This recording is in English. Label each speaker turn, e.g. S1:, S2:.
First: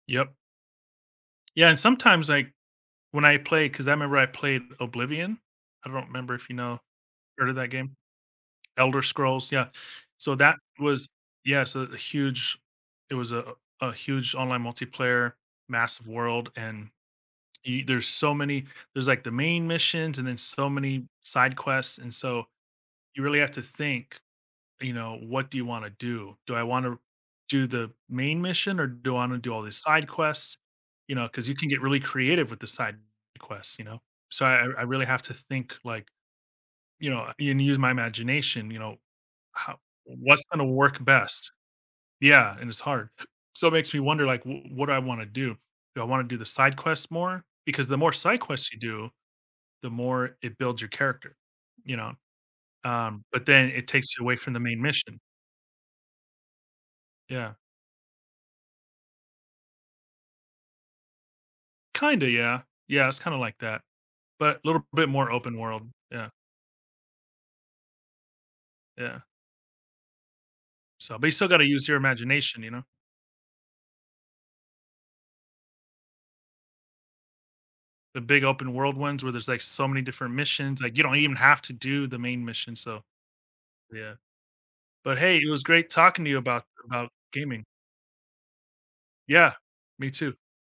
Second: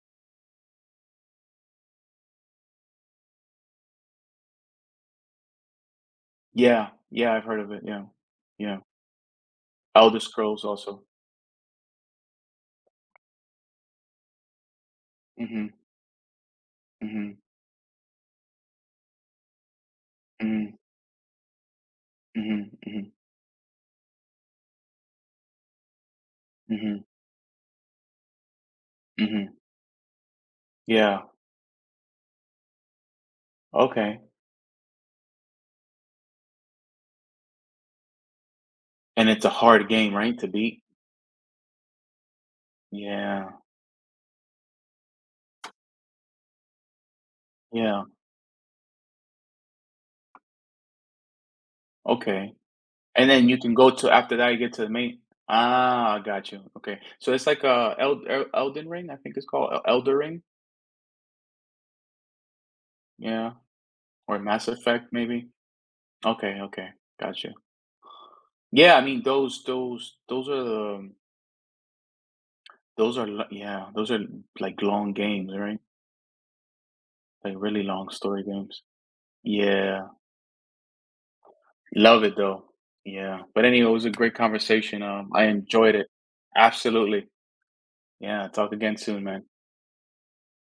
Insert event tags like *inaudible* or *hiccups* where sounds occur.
S1: Yup. Yeah, and sometimes, like, when I play 'cause I remember I played Oblivion. I don't remember if, you know
S2: Yeah, yeah, I've
S1: heard of
S2: heard
S1: that
S2: of it,
S1: game?
S2: yeah. Yeah.
S1: Elder Scrolls, yeah.
S2: Elder
S1: So that
S2: Scrolls, also.
S1: was yeah, so a huge it was a a huge online multiplayer
S2: Mhm.
S1: massive world, and
S2: Mhm.
S1: y there's so many there's, like, the main missions and then so
S2: Mm.
S1: many side quests, and so,
S2: Mhm, mhm.
S1: you really have to think, you know, what do you wanna do? Do I wanna
S2: Mhm.
S1: do the main mission or do I wanna do
S2: Mhm.
S1: all these side quests? You
S2: Yeah.
S1: know, 'cause you can get really creative with the side quests, you know?
S2: Okay.
S1: So I I really have to think, like, you know, and use my imagination, you know?
S2: And it's a
S1: How
S2: hard game, right,
S1: what's
S2: to
S1: gonna
S2: beat?
S1: work best? Yeah, and it's hard. *hiccups*
S2: Yeah.
S1: So it makes me wonder, like, w what do I wanna do? Do I wanna do the side quests more? Because the
S2: Yeah.
S1: more side quests you do, the more it builds your character, you know?
S2: Okay.
S1: Um,
S2: And
S1: but
S2: then you
S1: then
S2: can
S1: it
S2: go to
S1: takes you away
S2: after
S1: from
S2: that you
S1: the
S2: get
S1: main
S2: to a main
S1: mission.
S2: Ah, gotcha, okay. So, it's,
S1: Yeah.
S2: like, uh, El El Elden Ring, I think it's called El Elden Ring?
S1: Kinda, yeah. Yeah, it's kinda
S2: Yeah.
S1: like that,
S2: Or
S1: but
S2: Mass
S1: little
S2: Effect,
S1: bit more
S2: maybe.
S1: open world. Yeah.
S2: Okay, okay. Gotcha. Yeah, I
S1: Yeah.
S2: mean, those those those are, um
S1: So but you still gotta use your imagination, you know?
S2: Those are lik yeah, those are, like, long games, right? Like, really long
S1: The big
S2: story
S1: open
S2: games.
S1: world ones where there's, like, so many
S2: Yeah.
S1: different missions, like, you don't even have to do the
S2: Love it,
S1: main
S2: though.
S1: mission, so
S2: Yeah. But anyhow, it was a
S1: yeah.
S2: great conversation,
S1: But
S2: um,
S1: hey,
S2: I
S1: it was great
S2: enjoyed it.
S1: talking to you about about
S2: Absolutely.
S1: gaming.
S2: Yeah, talk again soon, man.
S1: Yeah. Me too